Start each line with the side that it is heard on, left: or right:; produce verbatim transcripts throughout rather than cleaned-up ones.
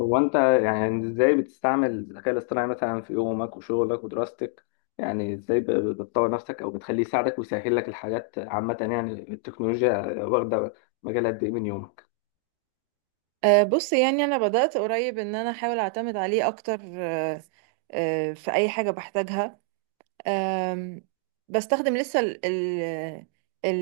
left: هو انت؟ يعني ازاي بتستعمل الذكاء الاصطناعي مثلا في يومك وشغلك ودراستك؟ يعني ازاي ب- ب- بتطور نفسك او بتخليه يساعدك ويسهل لك الحاجات، عامة يعني التكنولوجيا واخدة مجال قد ايه من يومك؟
right: أه، بص، يعني انا بدأت قريب ان انا احاول اعتمد عليه اكتر. أه، أه، في اي حاجة بحتاجها. أم، بستخدم لسه ال ال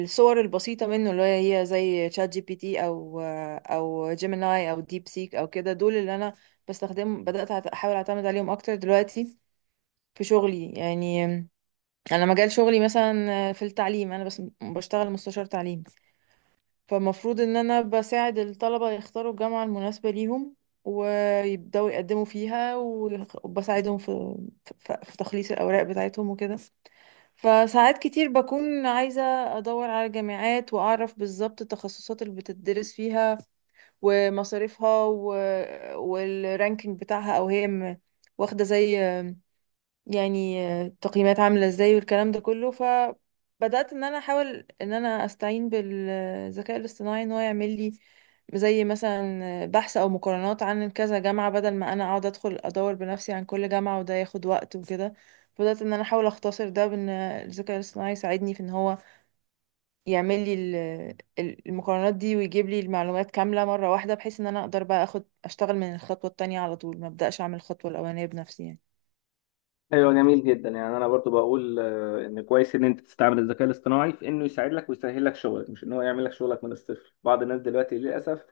right: الصور البسيطة منه، اللي هي زي شات جي بي تي او آه، او جيميناي او ديب سيك او كده. دول اللي انا بستخدم، بدأت أعت- احاول اعتمد عليهم اكتر دلوقتي في شغلي. يعني أم، انا مجال شغلي مثلا أه، في التعليم، انا بس بشتغل مستشار تعليم، فالمفروض ان انا بساعد الطلبة يختاروا الجامعة المناسبة ليهم، ويبدأوا يقدموا فيها، وبساعدهم في في في تخليص الأوراق بتاعتهم وكده. فساعات كتير بكون عايزة أدور على جامعات، وأعرف بالظبط التخصصات اللي بتدرس فيها ومصاريفها، و... والرانكينج بتاعها، أو هي م- واخدة زي، يعني، آه، التقييمات عاملة ازاي والكلام ده كله. فبدأت ان انا احاول ان انا استعين بالذكاء الاصطناعي ان هو يعمل لي زي مثلا بحث او مقارنات عن كذا جامعة، بدل ما انا اقعد ادخل ادور بنفسي عن كل جامعة، وده ياخد وقت وكده. بدأت ان انا احاول اختصر ده بان الذكاء الاصطناعي يساعدني في ان هو يعمل لي ال- ال- المقارنات دي، ويجيب لي المعلومات كاملة مرة واحدة، بحيث ان انا اقدر بقى اخد اشتغل من الخطوة التانية على طول، ما ابدأش اعمل الخطوة الاولانية بنفسي يعني.
left: ايوه، جميل جدا. يعني انا برضو بقول آه، ان كويس ان انت تستعمل الذكاء الاصطناعي في انه يساعد لك ويسهل لك شغلك، مش ان هو يعمل لك شغلك من الصفر. بعض الناس دلوقتي للاسف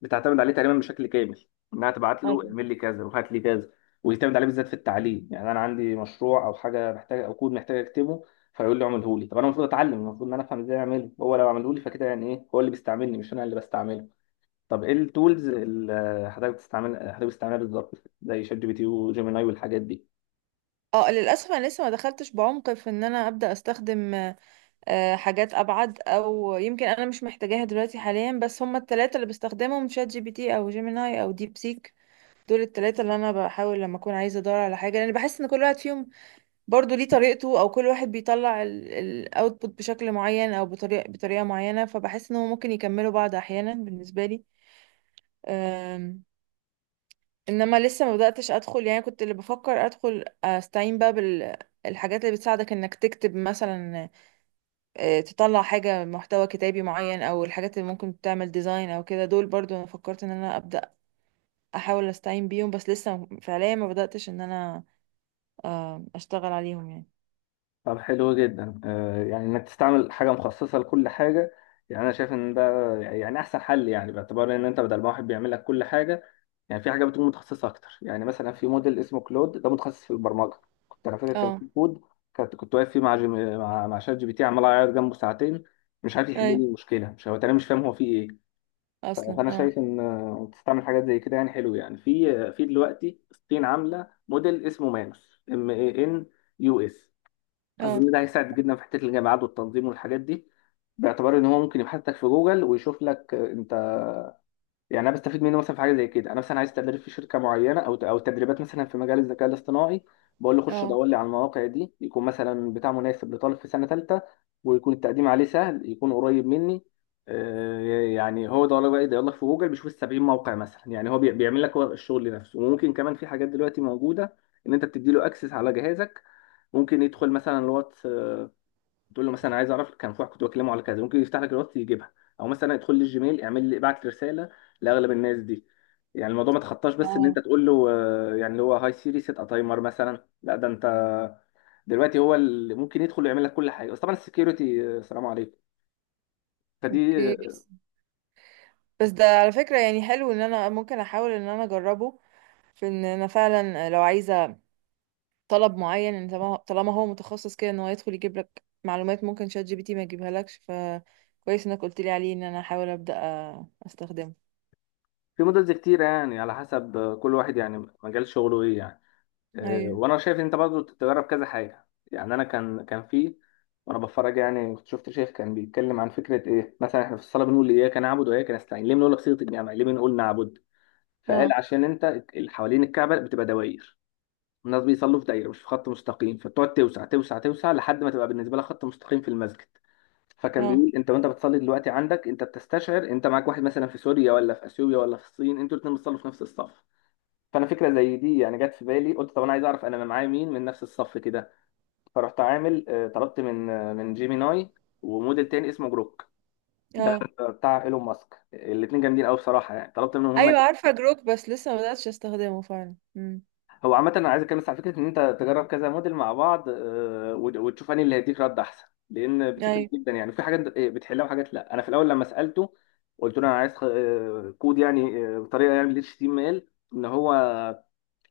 left: بتعتمد عليه تقريبا بشكل كامل، انها تبعت له اعمل لي كذا وهات لي كذا، ويعتمد عليه بالذات في التعليم. يعني انا عندي مشروع او حاجه محتاج او كود محتاج اكتبه، فيقول لي اعمله لي. طب انا المفروض اتعلم، المفروض ان انا افهم ازاي اعمله، هو لو عمله لي فكده يعني ايه؟ هو اللي بيستعملني، مش انا اللي بستعمله. طب ايه التولز اللي حضرتك بتستعمل حضرتك بتستعملها بالظبط؟ زي شات جي بي تي وجيميناي والحاجات دي.
right: اه، للاسف انا لسه ما دخلتش بعمق في ان انا ابدا استخدم آه، حاجات ابعد، او يمكن انا مش محتاجاها دلوقتي حاليا، بس هما التلاتة اللي بستخدمهم شات جي بي تي او جيميناي او ديب سيك. دول التلاتة اللي انا بحاول لما اكون عايزه ادور على حاجه، لان بحس ان كل واحد فيهم برضو ليه طريقته، او كل واحد بيطلع الاوتبوت بشكل معين او بطريقه بطريقه معينه، فبحس ان هو ممكن يكملوا بعض احيانا بالنسبه لي. انما لسه ما بداتش ادخل، يعني كنت اللي بفكر ادخل استعين بقى بالحاجات اللي بتساعدك انك تكتب مثلا آه، تطلع حاجه محتوى كتابي معين، او الحاجات اللي ممكن تعمل ديزاين او كده. دول برضو انا فكرت ان انا ابدا احاول استعين بيهم، بس لسه فعليا ما بداتش ان انا آه، اشتغل عليهم يعني.
left: طب حلو جدا، آه، يعني انك تستعمل حاجه مخصصه لكل حاجه. يعني انا شايف ان ده يعني احسن حل، يعني باعتبار ان انت بدل ما واحد بيعمل لك كل حاجه، يعني في حاجه بتكون متخصصه اكتر. يعني مثلا في موديل اسمه كلود، ده متخصص في البرمجه. كنت انا فاكر كان
right: اه.
left: في كود كنت كنت واقف فيه مع جيم... مع مع شات جي بي تي عمال اعيط جنبه ساعتين، مش عارف يحل لي
right: اي.
left: المشكله، مش هو، انا مش فاهم هو فيه ايه. ف-
right: اصلا
left: فانا
right: اه.
left: شايف ان آه، تستعمل حاجات زي كده يعني حلو. يعني في في دلوقتي الصين عامله موديل اسمه مانوس ام اي ان يو اس. اظن
right: اه.
left: ده هيساعد جدا في حته الجامعات والتنظيم والحاجات دي، باعتبار ان هو ممكن يبحث لك في جوجل ويشوف لك. آه، انت يعني انا بستفيد منه مثلا في حاجه زي كده. انا مثلا عايز تدريب في شركه معينه، او او تدريبات مثلا في مجال الذكاء الاصطناعي، بقول له خش
right: اه.
left: دور لي على المواقع دي، يكون مثلا بتاع مناسب لطالب في سنه ثالثه، ويكون التقديم عليه سهل، يكون قريب مني. آه، يعني هو ده بقى يدور لك في جوجل، بيشوف ال سبعين موقع مثلا. يعني هو بي- بيعمل لك هو الشغل نفسه. وممكن كمان في حاجات دلوقتي موجوده ان انت بتدي له اكسس على جهازك، ممكن يدخل مثلا الواتس، آه، تقول له مثلا عايز اعرف كان في واحد كنت بكلمه على كذا، ممكن يفتح لك الوقت يجيبها، او مثلا ادخل لي الجيميل اعمل لي ابعت لي رساله لاغلب الناس دي. يعني الموضوع ما تخطاش بس ان انت
right: اه.
left: تقول له آه، يعني اللي هو هاي سيري سيت ا تايمر مثلا، لا ده انت دلوقتي هو اللي ممكن يدخل ويعمل لك كل حاجه، بس طبعا السكيورتي سلام عليكم. فدي
right: اوكي،
left: آه،
right: بس بس ده على فكره، يعني حلو ان انا ممكن احاول ان انا اجربه، في ان انا فعلا لو عايزه طلب معين، يعني طالما طالما هو متخصص كده، ان هو يدخل يجيب لك معلومات ممكن شات جي بي تي ما يجيبها لكش، فكويس انك قلت لي عليه ان انا احاول ابدا أ- استخدمه.
left: في مودلز كتيره، يعني على حسب آه، كل واحد يعني مجال شغله ايه. يعني آه،
right: ايوه.
left: وانا شايف انت برضو تجرب كذا حاجه. يعني انا كان كان في وانا بتفرج يعني كنت شفت شيخ كان بيتكلم عن فكره ايه، مثلا احنا في الصلاه بنقول اياك نعبد واياك نستعين، ليه بنقول بصيغه الجمع، ليه بنقول نعبد؟ فقال
right: اه.
left: عشان انت اللي حوالين الكعبه بتبقى دواير، الناس بيصلوا في دايره مش في خط مستقيم، فبتقعد توسع توسع توسع لحد ما تبقى بالنسبه لها خط مستقيم في المسجد. فكان
right: اه.
left: بيقول انت وانت بتصلي دلوقتي عندك، انت بتستشعر انت معاك واحد مثلا في سوريا ولا في اثيوبيا ولا في الصين، انتوا الاثنين بتصلوا في نفس الصف. فانا فكره زي دي يعني جت في بالي، قلت طب انا عايز اعرف انا معايا مين من نفس الصف كده. فرحت عامل آه، طلبت من آه، من جيميناي وموديل تاني اسمه جروك، ده
right: اه.
left: بتاع ايلون ماسك. الاثنين جامدين قوي بصراحه، يعني طلبت منهم هما
right: ايوه،
left: الاتنين.
right: عارفه جروك، بس لسه ما بداتش استخدمه فعلا. امم.
left: هو عامه انا عايز اتكلم بس على فكره ان انت تجرب كذا موديل مع بعض، آه، وت- وتشوف انهي اللي هيديك رد احسن، لان بتفرق
right: ايوه.
left: جدا. يعني في حاجات آه، بتحلها وحاجات لا. انا في الاول لما سالته قلت له انا عايز خ- آه، كود يعني آه، بطريقه يعني اتش تي ام ال اتش تي ام ال، ان هو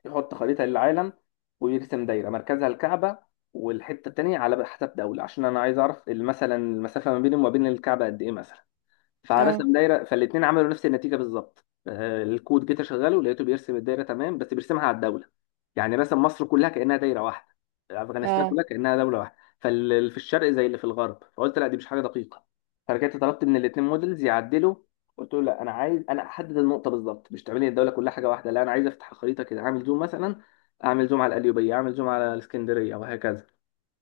left: يحط خريطة للعالم ويرسم دايرة مركزها الكعبة، والحتة التانية على حسب دولة، عشان أنا عايز أعرف مثلا المسافة ما بيني وما بين الكعبة قد إيه مثلا.
right: اه.
left: فرسم دايره، فالاثنين عملوا نفس النتيجه بالظبط. آه، الكود جيت اشغله لقيته بيرسم الدايره تمام، بس بيرسمها على الدوله. يعني رسم مصر كلها كانها دايره واحده، افغانستان
right: اه.
left: كلها كانها دوله واحده، فاللي في الشرق زي اللي في الغرب. فقلت لا دي مش حاجه دقيقه. فرجعت طلبت من الاثنين موديلز يعدلوا، قلت له لا انا عايز انا احدد النقطه بالظبط، مش تعملي الدوله كلها حاجه واحده، لا انا عايز افتح الخريطه كده اعمل زوم مثلا، اعمل زوم على القليوبيه، اعمل زوم على الاسكندريه وهكذا.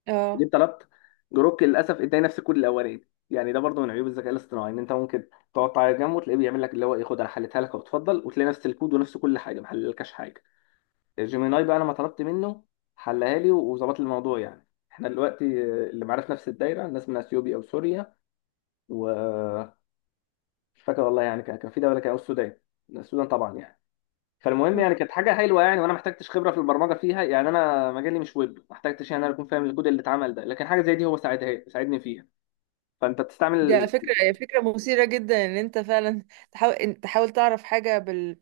right: اه.
left: جيت طلبت جروك، للاسف اداني نفس الكود الاولاني. يعني ده برضه من عيوب الذكاء الاصطناعي، ان انت ممكن تقعد تعيط جنبه وتلاقيه بيعمل لك اللي هو ايه خد انا حليتها لك، وتفضل وتلاقي نفس الكود ونفس كل حاجه، ما حللكش حاجه. جيميناي بقى انا ما طلبت منه حلها لي وظبط لي الموضوع، يعني احنا دلوقتي اللي معانا في نفس الدايره ناس من اثيوبيا او سوريا و مش فاكر والله. يعني كان كان في دوله كان أو السودان، السودان طبعا يعني. فالمهم يعني كانت حاجه حلوه، يعني وانا ما احتجتش خبره في البرمجه فيها، يعني انا مجالي مش ويب، ما احتجتش يعني انا اكون فاهم الكود اللي اتعمل ده، لكن حاجه زي دي هو ساعدها ساعدني فيها. فانت
right: دي على
left: بتستعمل
right: فكره هي فكره مثيره جدا، ان انت فعلا تحاول إن- تحاول تعرف حاجه بال...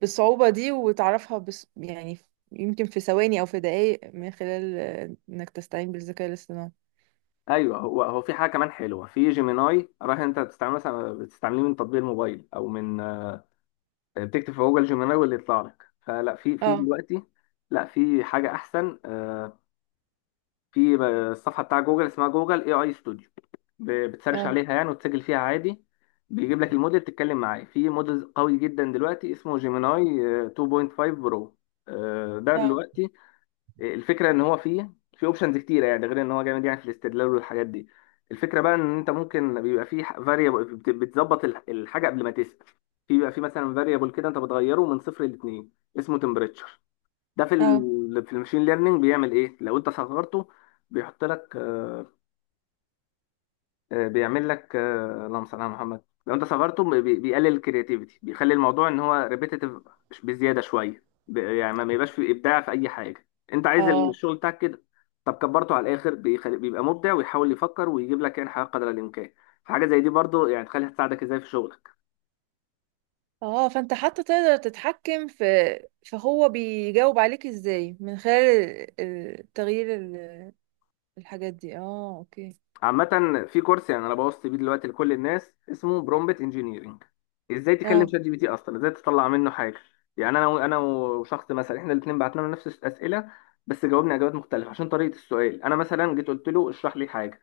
right: بالصعوبه دي وتعرفها، بس يعني يمكن في ثواني او في دقائق من خلال آه، انك تستعين بالذكاء الاصطناعي.
left: ايوه. هو هو في حاجه كمان حلوه في جيميناي. رايح انت بتستعمل مثلا بتستعمليه من تطبيق الموبايل او من آه، بتكتب في جوجل جيميناي واللي يطلع لك، فلا. في في
right: اه.
left: دلوقتي لا في حاجه احسن. آه، في آه، الصفحه بتاع جوجل اسمها جوجل اي اي ستوديو، بتسرش
right: اه.
left: عليها يعني وتسجل فيها عادي، بيجيب لك الموديل تتكلم معاه. في موديل قوي جدا دلوقتي اسمه جيميناي آه، اثنين نقطة خمسة برو، آه، ده
right: اه.
left: دلوقتي. الفكره ان هو فيه في اوبشنز كتيره يعني، غير ان هو جامد يعني في الاستدلال والحاجات دي. الفكره بقى ان انت ممكن بيبقى فيه فاريبل بتظبط الح- الحاجه قبل ما تسال. في بيبقى فيه مثلا فاريبل كده انت بتغيره من صفر لاتنين اسمه تمبريتشر. ده في
right: اه.
left: ال في الماشين ليرنينج بيعمل ايه لو انت صغرته، بيحط لك آه، آه، بيعمل لك آه، اللهم صل على محمد، لو انت صبرته بي- بي- بيقلل الكرياتيفيتي، بيخلي الموضوع ان هو ريبيتيتيف بزياده شويه، ب- يعني ما بيبقاش فيه ابداع في اي حاجه، انت عايز
right: اه.
left: الشغل بتاعك كده. طب كبرته على الاخر، بيخلي بيبقى مبدع ويحاول يفكر ويجيب لك يعني حاجه قدر الامكان. فحاجه زي دي برضو يعني تخليها تساعدك ازاي في شغلك.
right: اه. فانت حتى تقدر تتحكم في، فهو بيجاوب عليك ازاي من خلال ال- ال- تغيير ال- الحاجات دي. اه. اوكي.
left: عامة في كورس يعني انا بوصي بيه دلوقتي لكل الناس اسمه برومبت انجينيرنج، ازاي تكلم
right: اه.
left: شات جي بي تي اصلا، ازاي تطلع منه حاجة. يعني انا و- انا وشخص مثلا احنا الاثنين بعتنا له نفس الاسئلة، بس جاوبنا اجابات مختلفة عشان طريقة السؤال. انا مثلا جيت قلت له اشرح لي حاجة،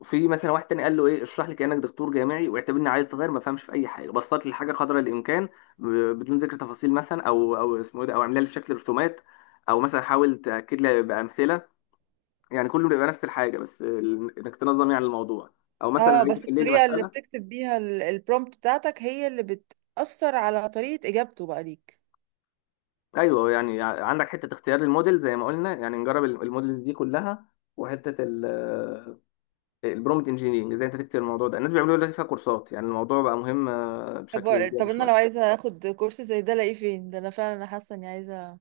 left: وفي مثلا واحد تاني قال له ايه اشرح لي كأنك دكتور جامعي واعتبرني عيل صغير ما فهمش في اي حاجة، بسط لي الحاجة قدر الامكان ب- بدون ذكر تفاصيل مثلا او او اسمه ايه ده، او اعملها لي بشكل رسومات، او مثلا حاول تاكد لي بامثله. يعني كله بيبقى نفس الحاجه، بس ال- انك تنظم يعني الموضوع، او مثلا
right: اه،
left: عايز
right: بس
left: يحل لي
right: الطريقة اللي
left: مساله.
right: بتكتب بيها البرومبت بتاعتك هي اللي بتأثر على طريقة اجابته بقى ليك.
left: ايوه، يعني ع- عندك حته اختيار الموديل زي ما قلنا، يعني نجرب ال- الموديلز دي كلها، وحته البرومت انجينيرنج ازاي انت تكتب الموضوع ده. الناس بيعملوا دلوقتي فيها كورسات، يعني الموضوع بقى مهم آه، بشكل
right: طب طب
left: زياده
right: انا لو
left: شويه.
right: عايزة اخد كورس زي ده الاقيه فين؟ ده انا فعلا حاسة اني عايزة،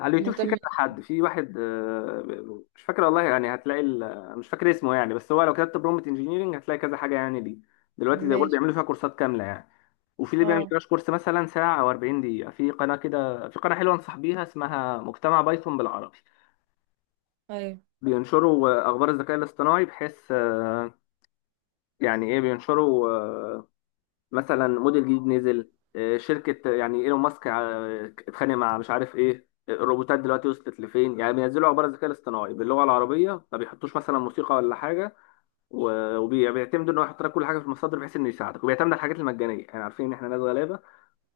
left: على اليوتيوب في كذا
right: مهتمة.
left: حد، في واحد آه، ب- مش فاكر والله يعني، هتلاقي ال- مش فاكر اسمه يعني، بس هو لو كتبت برومت انجينيرنج هتلاقي كذا حاجه يعني دي. دلوقتي زي ما بقول
right: ماشي.
left: بيعملوا فيها كورسات كامله يعني. وفي اللي بيعمل
right: اه.
left: كراش كورس مثلا ساعة أو اربعين دقيقة. في قناة كده، في قناة حلوة أنصح بيها اسمها مجتمع بايثون بالعربي.
right: ايوه.
left: بينشروا آه، أخبار الذكاء الاصطناعي، بحيث آه، يعني إيه بينشروا آه، مثلا موديل جديد نزل، آه، شركة يعني إيلون ماسك آه، اتخانق مع مش عارف إيه، الروبوتات دلوقتي وصلت لفين. يعني بينزلوا أخبار الذكاء الاصطناعي باللغة العربية، ما بيحطوش مثلا موسيقى ولا حاجة، و- وبي- وبيعتمدوا إن هو يحط لك كل حاجة في المصادر بحيث إنه يساعدك، وبيعتمد على الحاجات المجانية، يعني عارفين إن إحنا ناس غلابة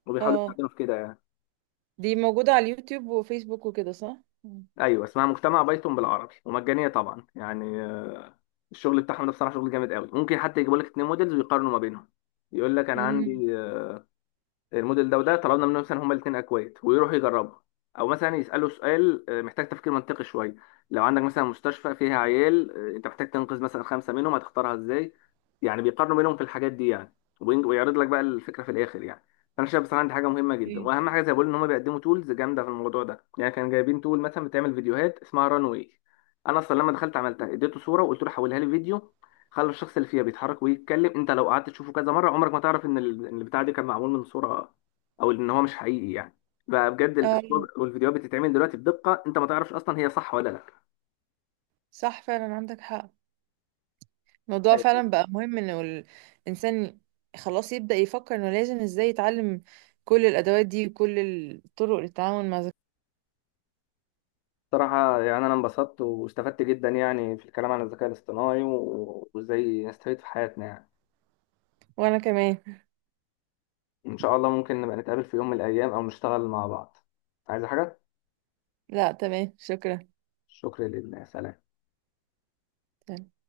left: وبيحاولوا
right: اه.
left: يساعدونا في كده يعني.
right: دي موجودة على اليوتيوب وفيسبوك وكده، صح؟ مم.
left: ايوه اسمها مجتمع بايثون بالعربي ومجانيه طبعا. يعني آه، الشغل بتاعهم ده بصراحه شغل جامد قوي، ممكن حتى يجيبوا لك اتنين موديلز ويقارنوا ما بينهم. يقول لك انا عندي الموديل ده وده، طلبنا منهم مثلا هما الاثنين اكواد ويروحوا يجربوا، او مثلا يسالوا سؤال آه، محتاج تفكير منطقي شويه، لو عندك مثلا مستشفى فيها عيال آه، انت محتاج تنقذ مثلا خمسه منهم هتختارها ازاي. يعني بيقارنوا بينهم في الحاجات دي، يعني وبين- ويعرض لك بقى الفكره في الاخر. يعني فانا شايف بصراحه دي حاجه مهمه جدا،
right: امم.
left: واهم حاجه زي ما بقول ان هم بيقدموا تولز جامده في الموضوع ده. يعني كانوا جايبين تول مثلا بتعمل فيديوهات اسمها ران واي، انا اصلا لما دخلت عملتها اديته صوره وقلت له حولها لي فيديو، خلى الشخص اللي فيها بيتحرك ويتكلم. انت لو قعدت تشوفه كذا مره عمرك ما تعرف ان ال- إن البتاع دي كان معمول من صوره، او ان هو مش حقيقي يعني. بقى بجد الصور
right: اه،
left: والفيديوهات بتتعمل دلوقتي بدقه انت ما تعرفش اصلا هي صح ولا لا.
right: صح فعلا، عندك حق. الموضوع
left: أيوة.
right: فعلا بقى مهم، انه الانسان خلاص يبدأ يفكر انه لازم ازاي يتعلم كل الادوات دي، وكل الطرق للتعامل مع ذكاء.
left: بصراحة يعني أنا انبسطت واستفدت جدا يعني في الكلام عن الذكاء الاصطناعي و- وإزاي نستفيد في حياتنا. يعني
right: وانا كمان.
left: إن شاء الله ممكن نبقى نتقابل في يوم من الأيام أو نشتغل مع بعض. عايز حاجة؟
right: لا، تمام، شكرا.
left: شكرا لله، سلام.
right: تمام.